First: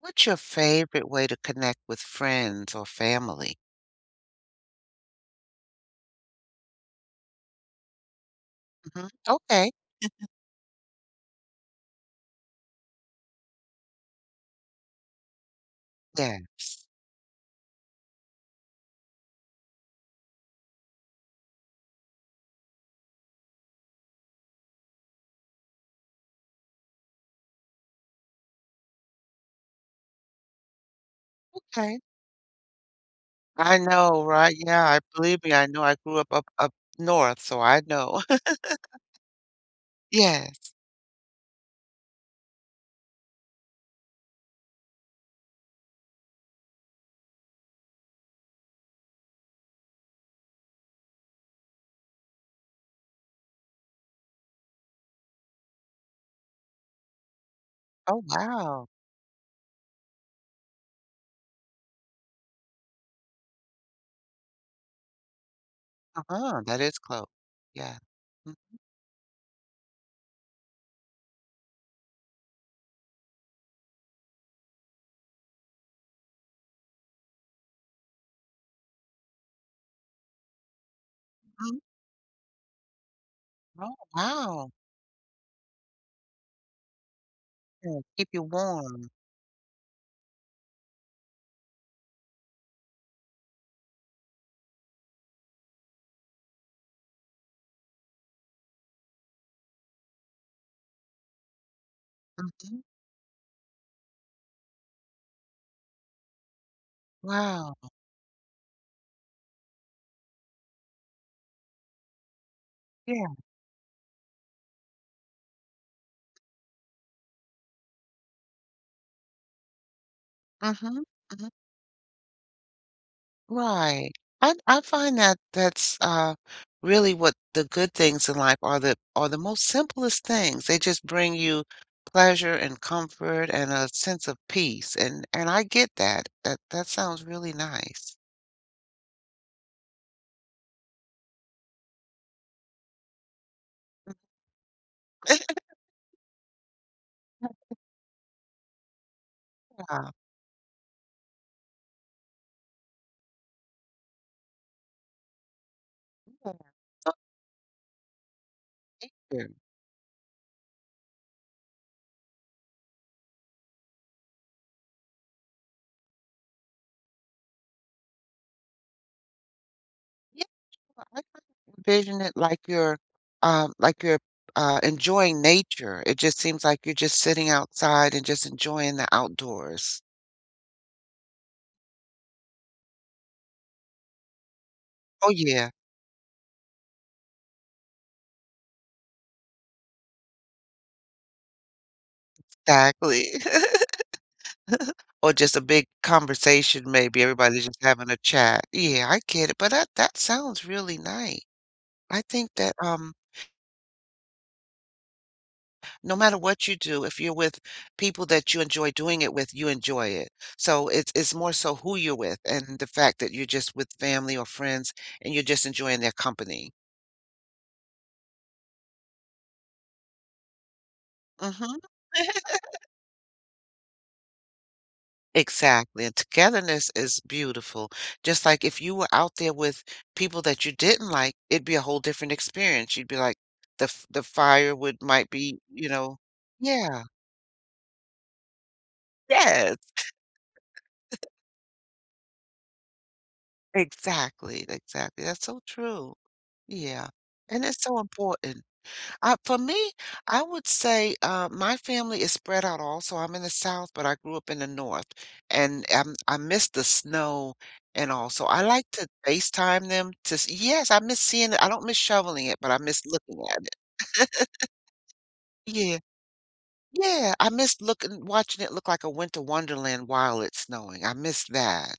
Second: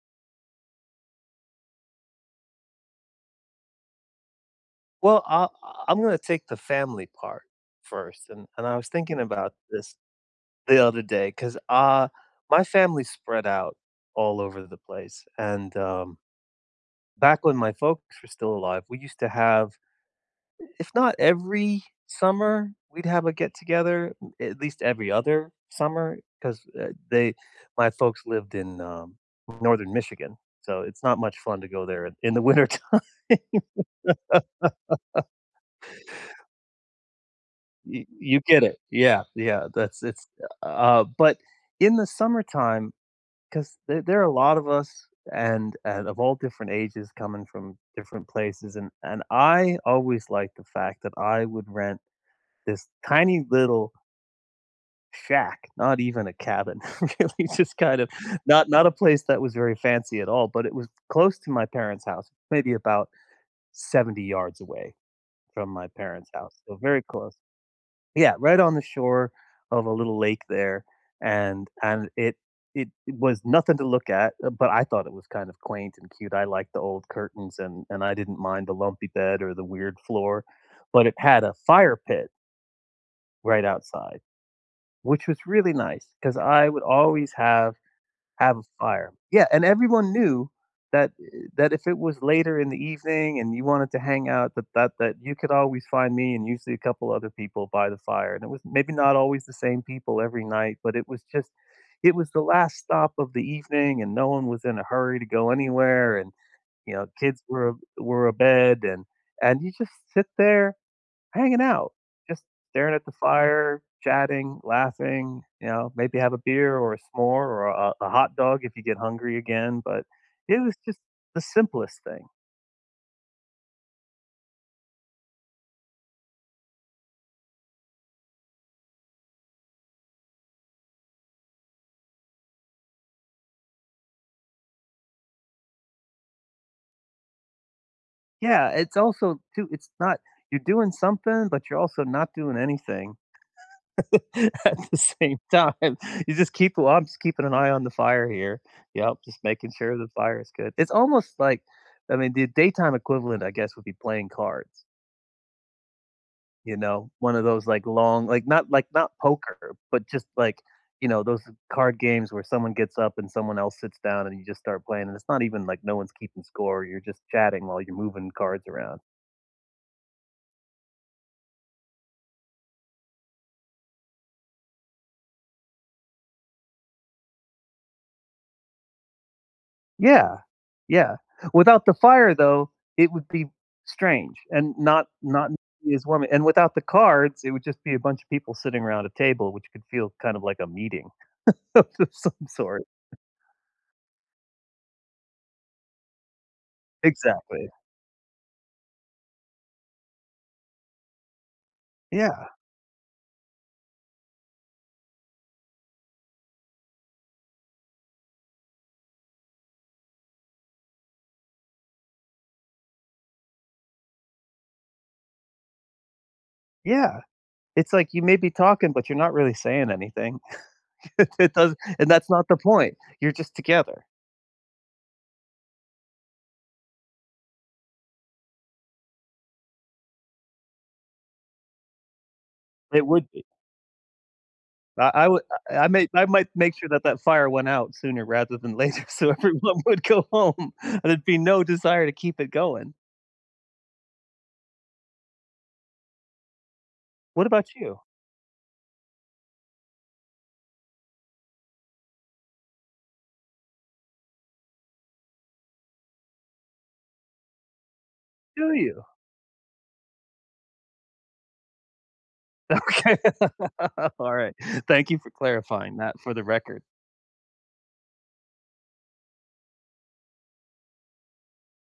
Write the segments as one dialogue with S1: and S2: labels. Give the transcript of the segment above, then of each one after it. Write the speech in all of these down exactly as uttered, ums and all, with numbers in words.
S1: What's your favorite way to connect with friends or family?
S2: Well, I I'm gonna take the family part first, and and I was
S1: Mhm.
S2: thinking about
S1: Okay.
S2: this the other day because uh, my family spread out all over the place, and, um,
S1: Yeah.
S2: back when my folks were still alive, we used to have if not every summer, we'd have a get-together, at least every other summer 'cause, uh, they my folks lived in, um, Northern Michigan, so it's not much fun to go
S1: Okay.
S2: there in in the winter time.
S1: I know, right? Yeah, I believe me, I know I grew up up up north, so I
S2: Y
S1: know.
S2: you get it. Yeah, yeah, that's it's
S1: Yes.
S2: uh, but in the summertime, 'cause there there are a lot of us and and of all different ages coming from different places, and and I always liked the fact that I would rent this tiny little shack, not even a cabin, really just kind of
S1: Oh,
S2: not not
S1: wow.
S2: a place that was very fancy at all, but it was close to my parents' house, maybe about seventy yards away from my parents' house,
S1: Uh-huh,
S2: so
S1: that is
S2: very
S1: close.
S2: close.
S1: Yeah.
S2: Yeah, right on the shore of a little lake there, and and it it was nothing to look at, uh, but I thought it was kind of quaint and cute. I liked the old curtains and and I didn't mind the lumpy bed or the weird floor, but it had a
S1: Mhm.
S2: fire pit right
S1: Oh,
S2: outside,
S1: wow.
S2: which was really nice because I would always have
S1: Yeah, keep you
S2: have a
S1: warm.
S2: fire. Yeah, and everyone knew that eh, that if it was later in the evening and you wanted to hang out, that that that you could always find me and usually a couple other people by the fire. And it was maybe not always the same people every night, but it was just it was the last
S1: Mhm.
S2: stop of the evening and no one was in a hurry to go anywhere and you know, kids were
S1: Wow.
S2: were abed and and you just sit there hanging out, just staring at the
S1: Yeah.
S2: fire, chatting, laughing, you know, maybe have a beer or a s'more or a a hot dog if you get hungry again, but it was just
S1: Mhm.
S2: the
S1: Mhm.
S2: simplest thing.
S1: Right. I I find that that's uh really what the good things in life are the are the most simplest things. They just bring you pleasure and comfort and a sense of peace. And and I get that. That that sounds really nice.
S2: Yeah, it's also too it's not you're doing something, but you're also not doing anything at the same time. You just keep well, I'm just keeping an eye on the fire here. Yep, just making sure the
S1: Yeah.
S2: fire is good. It's almost like I mean, the daytime equivalent, I guess, would be playing cards.
S1: Yeah.
S2: You know, one of those, like, long like, not like, not
S1: Thank you.
S2: poker, but just, like, you know, those card games where someone gets up and someone else sits down and you just start playing, and it's not even like no one's keeping score, you're just chatting while you're moving cards around.
S1: Yeah, I kind of envision it like you're um like you're uh enjoying nature. It just seems like you're just sitting outside and just enjoying the outdoors.
S2: Yeah, yeah. Without the fire, though, it would be strange and not
S1: Oh
S2: not
S1: yeah,
S2: nearly as warm. And without the cards, it would just be a bunch of people sitting around a table, which could feel kind of like a meeting of some sort.
S1: exactly. Or just a big conversation, maybe everybody's
S2: Exactly.
S1: just having a chat. Yeah, I get it, but that that sounds really nice. I
S2: Yeah,
S1: think that, um, no matter what you do, if you're with people that you enjoy doing it with, you enjoy it. So it's it's more so who you're with and the fact that you're just with family or friends and you're just enjoying their company.
S2: yeah. It's like you may be talking, but you're not really saying anything. It does
S1: Mhm.
S2: and that's not the point. You're just together.
S1: Exactly, and togetherness is beautiful. Just like if you were out there with people that you didn't like, it'd be a whole different experience.
S2: It
S1: You'd be
S2: would
S1: like,
S2: be.
S1: the f the firewood
S2: I I
S1: might
S2: would
S1: be,
S2: I I
S1: you
S2: may
S1: know.
S2: I might make sure
S1: Yeah.
S2: that that fire went out sooner rather than later so
S1: Yes,
S2: everyone would go home, and there'd be no desire to keep it going.
S1: exactly, exactly. That's so true. Yeah,
S2: What
S1: and
S2: about
S1: it's so
S2: you?
S1: important. Uh, for me, I would say uh, my family is spread out also. I'm in the South, but I grew up in the North, and um, I miss the snow and all. So I
S2: Do
S1: like
S2: you?
S1: to FaceTime them to, s- yes, I miss seeing it. I don't miss shoveling it, but I miss
S2: Okay.
S1: looking at it.
S2: Alright. Thank you for clarifying
S1: Yeah,
S2: that for the record.
S1: yeah, I miss looking, watching it look like a winter wonderland while it's snowing. I miss that.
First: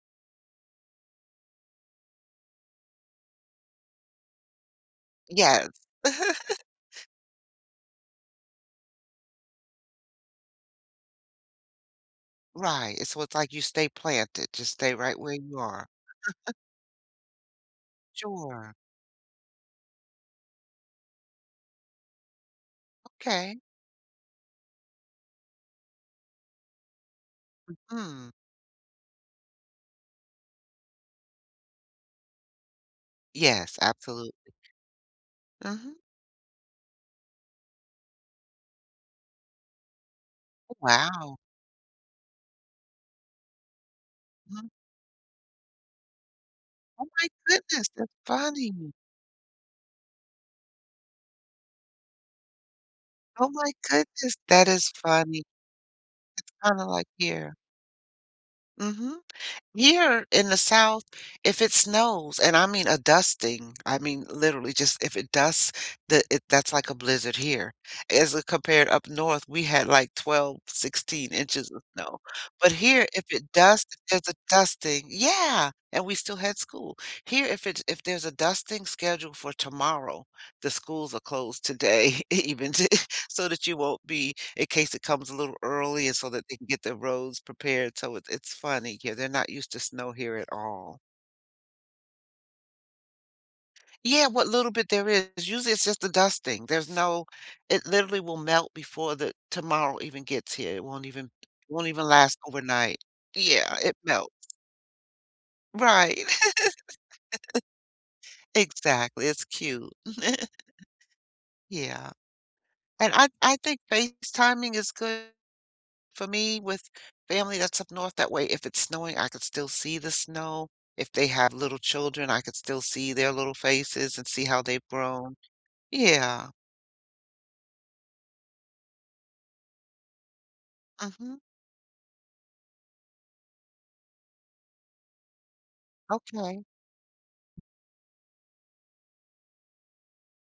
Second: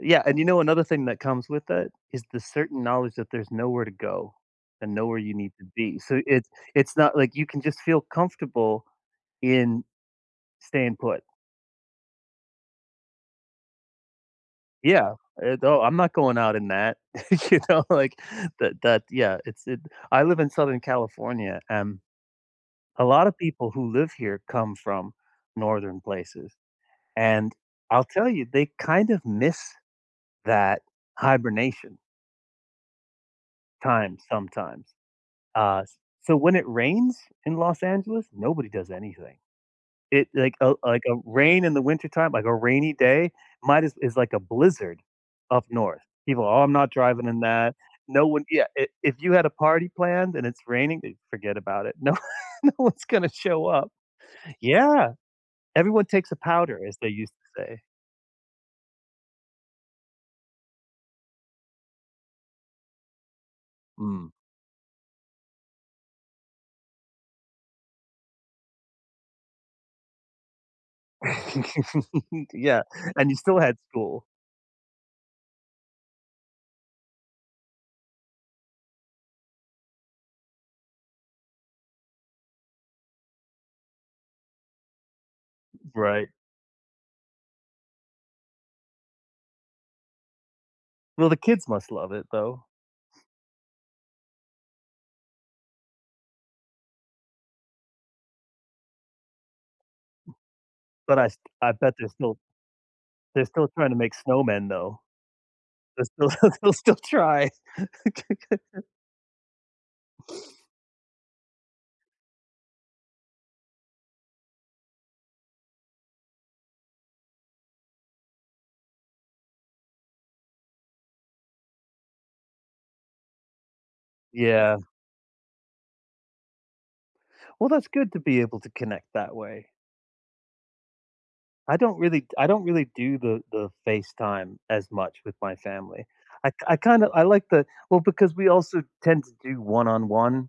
S2: Yeah, and you know another thing that comes with that is the certain knowledge that there's nowhere to go and nowhere you need to
S1: Yes.
S2: be. So it's it's not like you can just feel comfortable in staying put.
S1: Right. It's- So it's like you stay planted, just stay
S2: Yeah,
S1: right where you
S2: it, oh,
S1: are.
S2: I'm not going out in that. You know, like
S1: Sure.
S2: that that yeah, it's it I live in Southern California and a lot of
S1: Okay.
S2: people who live here come from northern places. And I'll tell
S1: Hmm.
S2: you they kind of miss that hibernation
S1: Yes,
S2: time
S1: absolutely.
S2: sometimes. Uh,
S1: Hmm.
S2: so when it rains in Los Angeles, nobody does anything. It like a like a
S1: Wow.
S2: rain in the wintertime, like a rainy day, might as is like a
S1: Mhm.
S2: blizzard up north. People, "Oh, I'm not
S1: Oh
S2: driving
S1: my
S2: in that."
S1: goodness, that's
S2: No one yeah,
S1: funny.
S2: I if you had a party planned and it's raining, then forget about it. No no one's gonna
S1: Oh
S2: show
S1: my
S2: up.
S1: goodness, that is
S2: Yeah,
S1: funny.
S2: everyone takes a powder,
S1: Kinda
S2: as they
S1: like
S2: used
S1: here.
S2: to say.
S1: Mhm. Here in the South, if it snows, and I mean a dusting, I mean
S2: Mm.
S1: literally just if it dusts, that it that's like a blizzard here. As it compared up north, we had like twelve, sixteen inches of snow. But
S2: Yeah,
S1: here, if
S2: and you
S1: it
S2: still had
S1: dusts, if
S2: school.
S1: there's a dusting, yeah, and we still had school. Here, if it's if there's a dusting scheduled for tomorrow, the schools are closed today, even so that you won't be in case it comes a little early and
S2: Right.
S1: so that they can get the roads prepared. So it's it's funny. Yeah, they're not used to snow here at all.
S2: Well, the kids must love it, though,
S1: Yeah, what little bit there is, usually it's just the dusting. There's no it literally will melt before the tomorrow even gets here. It won't
S2: but I
S1: even
S2: st I
S1: won't
S2: bet
S1: even
S2: there's still
S1: last overnight.
S2: they're still
S1: Yeah,
S2: trying to
S1: it
S2: make
S1: melts.
S2: snowmen, though.
S1: Right.
S2: They'll still they'll still try.
S1: Exactly. It's cute. Yeah. And I I think FaceTiming is good for me, with family that's up north, that way, if it's snowing, I could still see the snow. If they have little children, I could still see their little faces and see how
S2: Yeah.
S1: they've grown. Yeah.
S2: Well, that's good to be able to connect that way.
S1: Hmm.
S2: I don't really I don't really do the the FaceTime as much with my family. I
S1: Okay.
S2: I kinda I like the well, because we also tend to do one-on-one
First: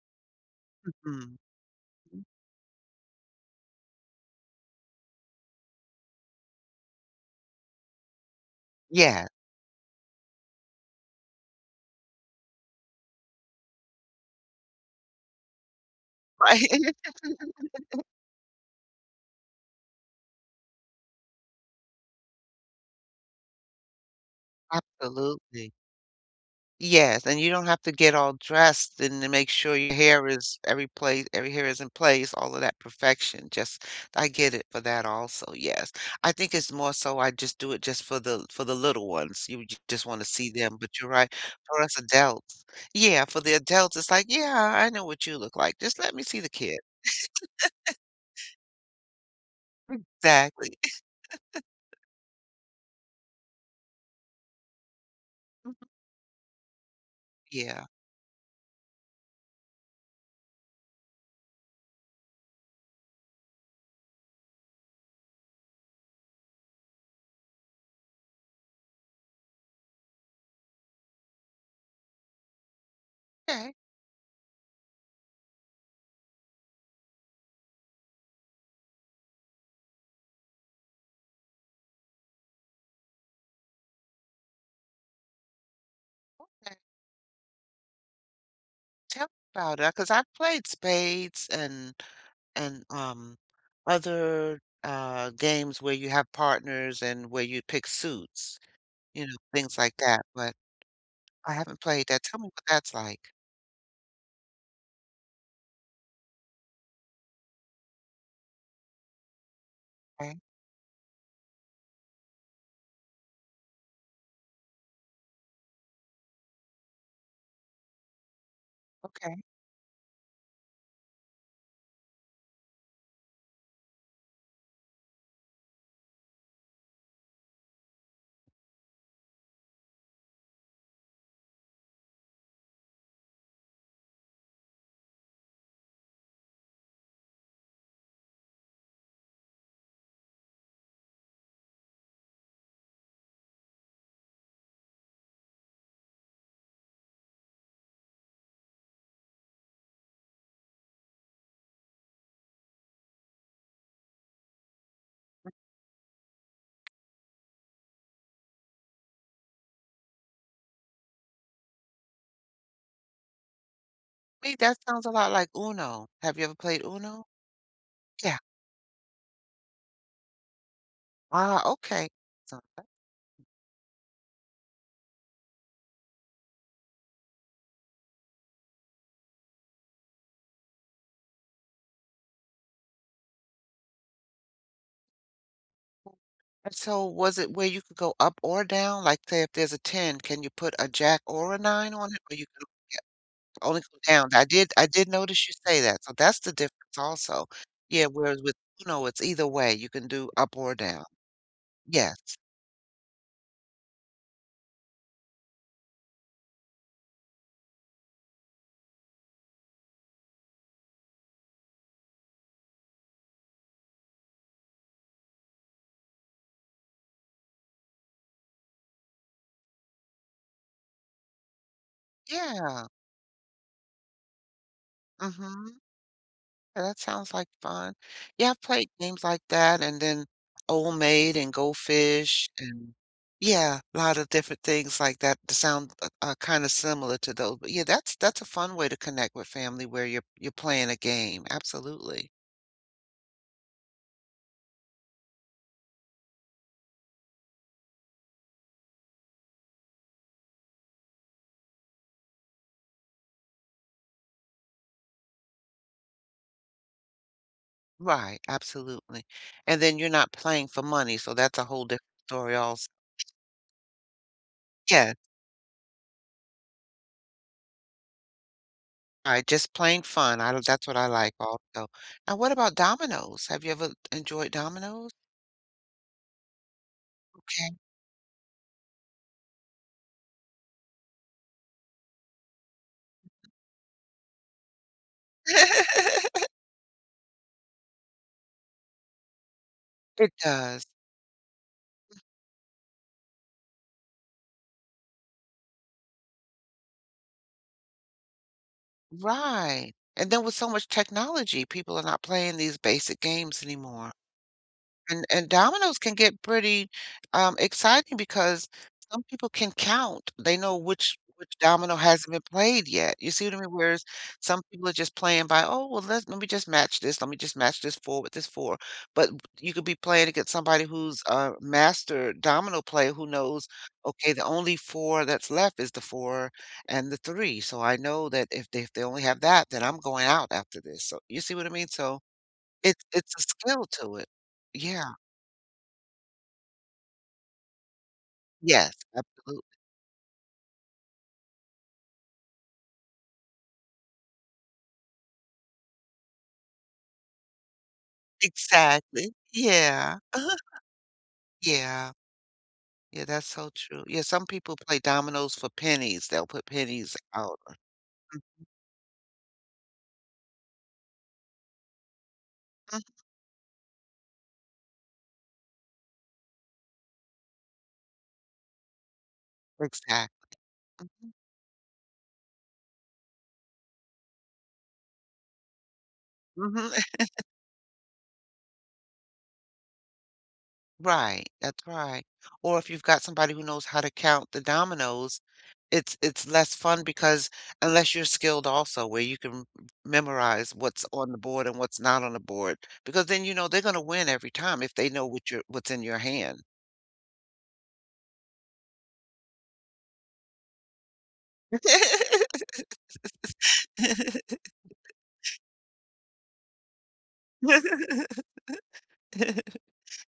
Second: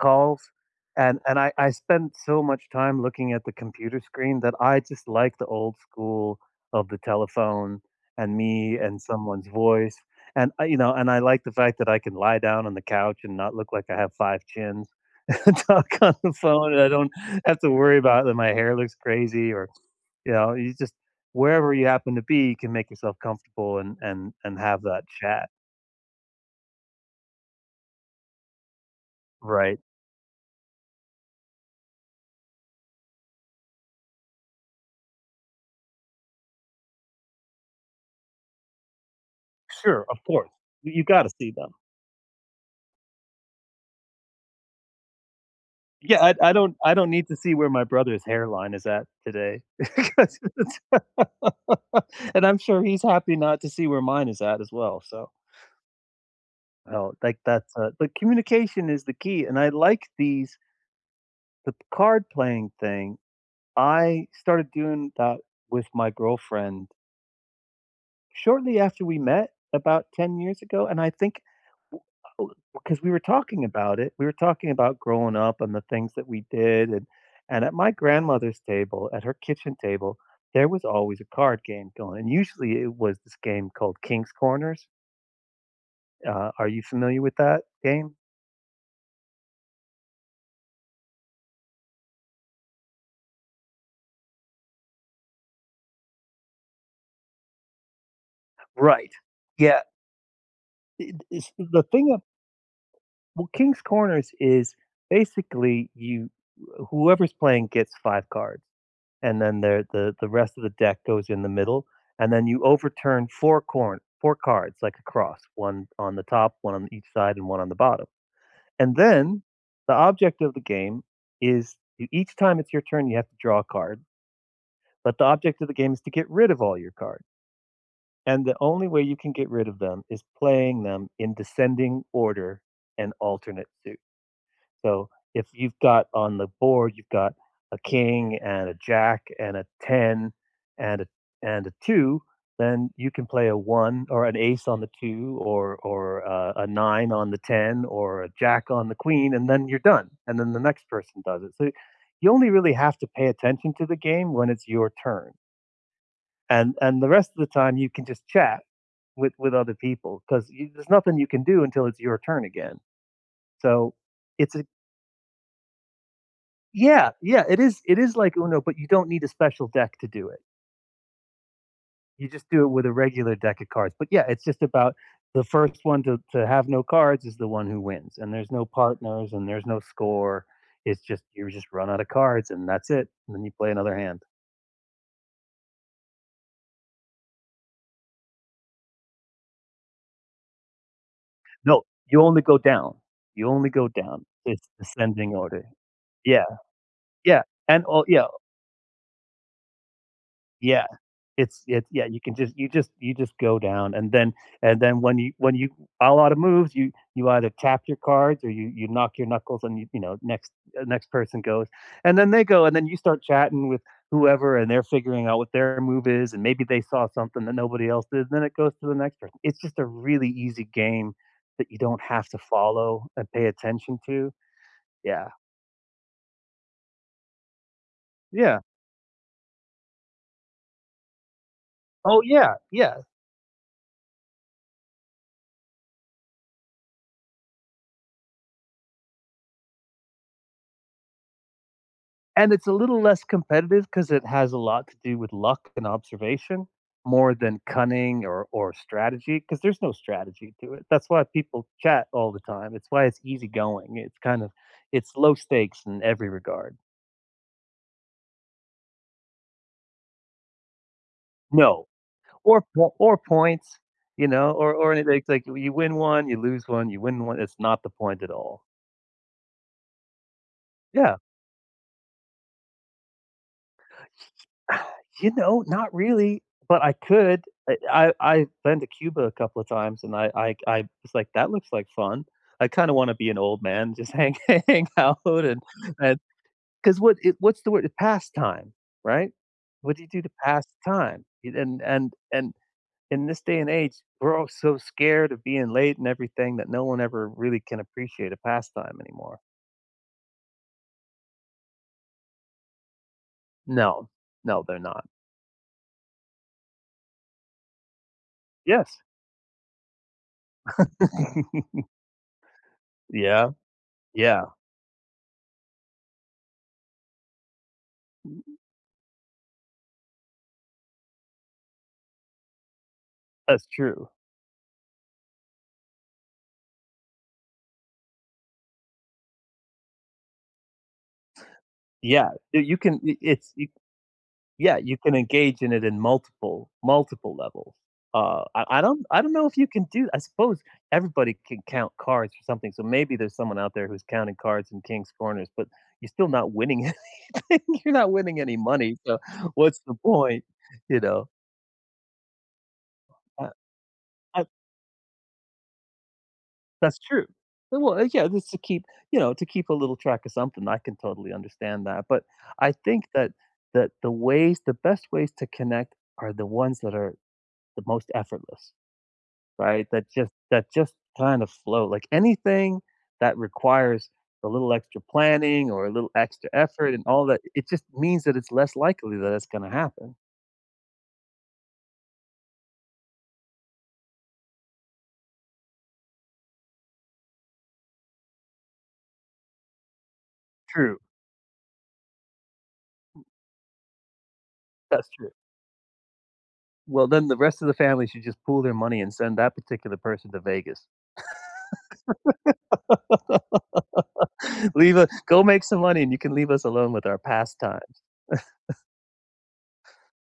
S2: calls, and
S1: Mhm.
S2: and I I spend so much time looking at the computer screen that I just like the old school of the telephone and me and
S1: Yeah.
S2: someone's voice. And, I you know, and I like the fact that I can lie down on the couch and not look like I have five chins and talk on the
S1: Right.
S2: phone, and I don't have to worry about that my hair looks crazy or, you know, you just wherever you happen to be, you can make yourself comfortable and and and have that chat,
S1: Absolutely. Yes, and you don't have to get all dressed and to make sure
S2: right?
S1: your hair is every place, every hair is in place, all of that perfection. Just, I get it for that also. Yes. I think it's more so I just do it just for the for the little ones. You j-
S2: Sure,
S1: just
S2: of
S1: want to
S2: course.
S1: see them,
S2: You
S1: but
S2: you
S1: you're
S2: gotta
S1: right.
S2: see them.
S1: For us adults, yeah, for the adults, it's like, yeah, I know what you look like. Just let me
S2: Yeah, I
S1: see the
S2: I don't
S1: kid.
S2: I don't need to see where my brother's hairline is at today. 'Cause
S1: Exactly.
S2: it's and I'm sure he's happy not to see where mine is at as well, so, no, like, that's,
S1: Yeah.
S2: uh but communication is the key, and I like these the card playing thing. I started doing that with my girlfriend shortly after we met, about ten years ago, and I think oh, because we were talking
S1: Okay.
S2: about it, we were talking about growing up and the things that we did, and and at my grandmother's table, at her kitchen table, there was always a card game going, and usually it was this game called King's Corners. Uh, are
S1: Okay.
S2: you familiar with that game?
S1: Tell me about it, because I've played spades and and um, other uh, games where you have partners and where you pick suits,
S2: Right.
S1: you know, things
S2: Yeah,
S1: like that. But
S2: it it's
S1: I haven't
S2: the
S1: played
S2: thing of
S1: that. Tell me what that's like.
S2: well, King's Corners is basically you whoever's playing gets five cards. And then there the the
S1: Okay.
S2: rest of the deck goes in the middle, and then you overturn four corn four cards like a cross, one on the top, one on each side, and one on the bottom. And
S1: Okay.
S2: then the object of the game is e each time it's your turn, you have to draw a card, but the object of the game is to get rid of all your cards, and the only way you can get rid of them is playing them in descending order and alternate suit. So if you've got on the board, you've got a king and a jack and a ten and a and a two, then you can play a one or an ace on the two or or uh, a nine on the ten or a jack on the queen and then you're done. And then the next person does it. So you only really have to pay attention to the game when it's your turn. And and the rest of the time you can just chat with with other people because there's nothing you can do until it's your turn again. So it's
S1: Me, that sounds a lot like Uno. Have you ever played
S2: Yeah,
S1: Uno?
S2: yeah, it is it is like
S1: Yeah.
S2: Uno, but you don't need a special deck to do it.
S1: Ah, okay.
S2: You just
S1: So,
S2: do it with a regular deck of cards. But yeah, it's just about the first one to to have no cards is the one who wins, and there's no partners and there's no score. It's just you just run out of cards and that's it. And then you play another hand.
S1: and so was it where you could go up or down? Like, say, if there's a ten, can you put a jack or a
S2: No,
S1: nine on
S2: you
S1: it? Or
S2: only
S1: you
S2: go down. You only
S1: only
S2: go
S1: come
S2: down.
S1: down. I
S2: It's
S1: did I did
S2: descending
S1: notice you
S2: order.
S1: say that, so that's
S2: Yeah,
S1: the difference
S2: yeah,
S1: also.
S2: and all
S1: Yeah,
S2: yeah.
S1: whereas with Uno, it's either way. You can do up or
S2: Yeah.
S1: down.
S2: It's it's yeah,
S1: Yes.
S2: you can just you just you just go down and then and then when you when you a lot of moves, you you either tap your cards or you you knock your knuckles and you you know, next uh, next person goes. And then they go and then you start chatting with whoever and they're figuring out what their move is and maybe they saw something that nobody else did, and then it goes to the next person. It's just a really easy game that you don't have to
S1: Yeah.
S2: follow and pay attention to. Yeah.
S1: Mhm. Yeah, that sounds like fun. Yeah,
S2: Yeah.
S1: I've played games like that and then Old Maid and Go
S2: Oh,
S1: Fish
S2: yeah.
S1: and
S2: Yeah.
S1: yeah, a lot of different things like that that sound, uh, uh, kinda similar to those. But yeah, that's that's a fun way to connect with family where you're you're playing a game. Absolutely.
S2: And it's a little less competitive because it has a lot to do with luck and observation more than cunning or or strategy. Because there's no strategy to it. That's why people chat all the time. It's why it's easygoing. It's kind of it's low stakes in every regard.
S1: Right, absolutely. And then you're not playing for money, so that's a whole
S2: No.
S1: different story
S2: Or
S1: also.
S2: po or points, you know, or or
S1: Yeah,
S2: anything. It's like you win one, you lose one, you win one. It's not the point at all.
S1: right, just plain fun. I that's what I
S2: Yeah.
S1: like also. Now what about dominoes? Have you ever enjoyed dominoes?
S2: You know, not really, but I could.
S1: Okay.
S2: eh, I I I've been to Cuba a couple of times, and I I I was like, "That looks like fun." I kinda wanna be an old man, just hang hang out and because what it what's the word? Pastime, right? What do you do to
S1: It
S2: pass
S1: does.
S2: time? You and and and in this day and age, we're all so scared of being late and everything that no one ever really can appreciate a pastime anymore.
S1: Right. And then with so much technology, people are not playing these basic games
S2: No.
S1: anymore.
S2: No, they're not.
S1: And and dominoes can get pretty, um, exciting because
S2: Yes.
S1: some people can count. They know which which domino hasn't been played yet. You see
S2: Yeah.
S1: what I mean? Whereas
S2: Yeah.
S1: some people are just playing by, "Oh, well, let's let me just match this. Let me just match this four with this four." But you could be playing against somebody who's a master domino player who
S2: That's
S1: knows,
S2: true.
S1: "Okay, the only four that's left is the four and the three. So I know that if they if they only have that, then I'm going out after this." So you see what I mean? So
S2: Yeah, y you can
S1: it's
S2: I
S1: it's a
S2: it's y
S1: skill to it.
S2: yeah, you can
S1: Yeah.
S2: engage in it in multiple multiple levels. Uh, I I
S1: Yes,
S2: don't I don't know if you
S1: absolutely.
S2: can do I suppose everybody can count cards or something, so maybe there's someone out there who's counting cards in king's corners, but you're still not winning anything. You're not winning any money, so
S1: Exactly.
S2: what's the
S1: Yeah.
S2: point,
S1: Uh-huh.
S2: you know?
S1: Yeah. Yeah, that's so true. Yeah,
S2: I
S1: some people play dominoes for pennies. They'll put
S2: that's
S1: pennies
S2: true.
S1: out.
S2: Uh, well, uh, yeah, just to keep you know, to keep a little track of something, I can totally understand that, but I think
S1: Mhm.
S2: that that the ways the best ways to connect are the ones that are the most effortless, right? That just
S1: Exact.
S2: that just kind of flow, like, anything that requires a little extra planning or a little extra
S1: Mhm.
S2: effort and all that, it just means that it's less likely that it's gonna happen.
S1: Right, that's right. Or if you've got somebody who knows how to count the dominoes, it's it's less fun because unless you're skilled also where you can memorize
S2: True.
S1: what's on the board and what's not on the board, because then you know they're gonna win every time if
S2: That's
S1: they know
S2: true.
S1: what your what's in your hand.
S2: Well, then the rest of the family should just pool their money and send that particular person to Vegas. Leave a go make some money and you can leave us alone with our pastime.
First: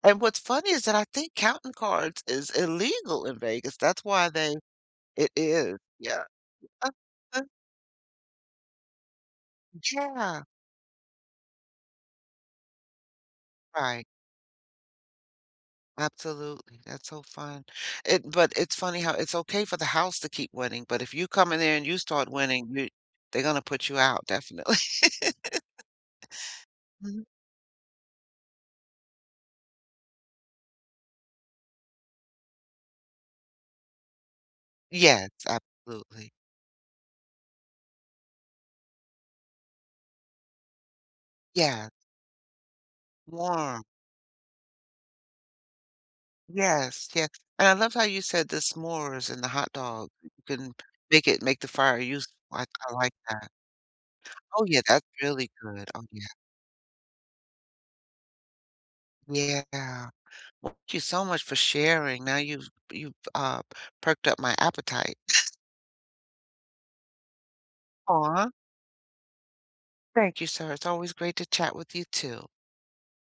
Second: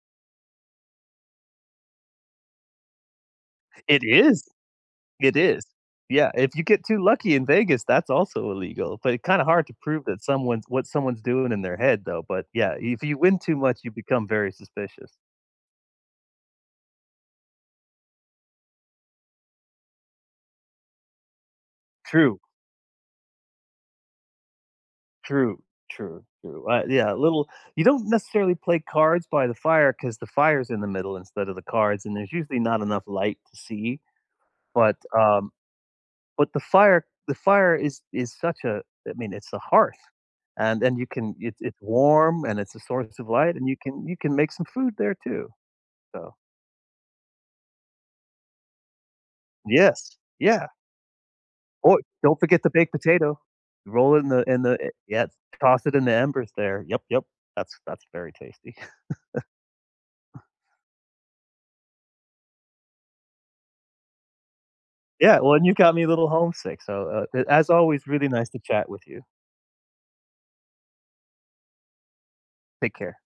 S1: And what's funny is that I think counting cards is illegal in Vegas.
S2: It
S1: That's why
S2: is,
S1: they it
S2: it is.
S1: is, yeah.
S2: Yeah, if you get
S1: Uh,
S2: too lucky
S1: uh,
S2: in Vegas, that's also illegal, but it's kinda hard to prove that
S1: yeah,
S2: someone's what someone's doing in their head though, but yeah, if you win too much, you
S1: right,
S2: become very suspicious.
S1: absolutely, that's so fun. It but it's funny how it's okay for the house to keep winning, but if you come in there and you start
S2: True,
S1: winning, you they're gonna put you out, definitely.
S2: true, true, true. Uh, yeah, a
S1: Mhm.
S2: little you don't necessarily play cards by the fire because the fire's in the middle instead of the cards, and there's usually not enough light to see, but,
S1: Yes,
S2: um
S1: absolutely.
S2: but the fire the fire is is such a I mean, it's a hearth, and and you can it's it's
S1: Yeah,
S2: warm, and it's a source of light, and you
S1: warm.
S2: can you can make some food there too, so
S1: Yes, yes. And I love how you said the s'mores and the hot dog.
S2: yes,
S1: You
S2: yeah.
S1: can make it make the
S2: Oh,
S1: fire useful.
S2: don't forget
S1: I
S2: the baked
S1: I like
S2: potato.
S1: that.
S2: Roll it in the in
S1: Oh,
S2: the
S1: yeah,
S2: eh
S1: that's
S2: yeah,
S1: really
S2: toss
S1: good.
S2: it in
S1: Oh,
S2: the
S1: yeah.
S2: embers there. Yep, yep. That's that's very tasty.
S1: Yeah. Well, thank you so much for sharing. Now you've you've, uh, perked up my appetite.
S2: Yeah, well, and you got me a little homesick, so, uh, as always, really nice
S1: Aw,
S2: to chat with you.
S1: thank you, sir. It's always great to chat with you too.
S2: Take care.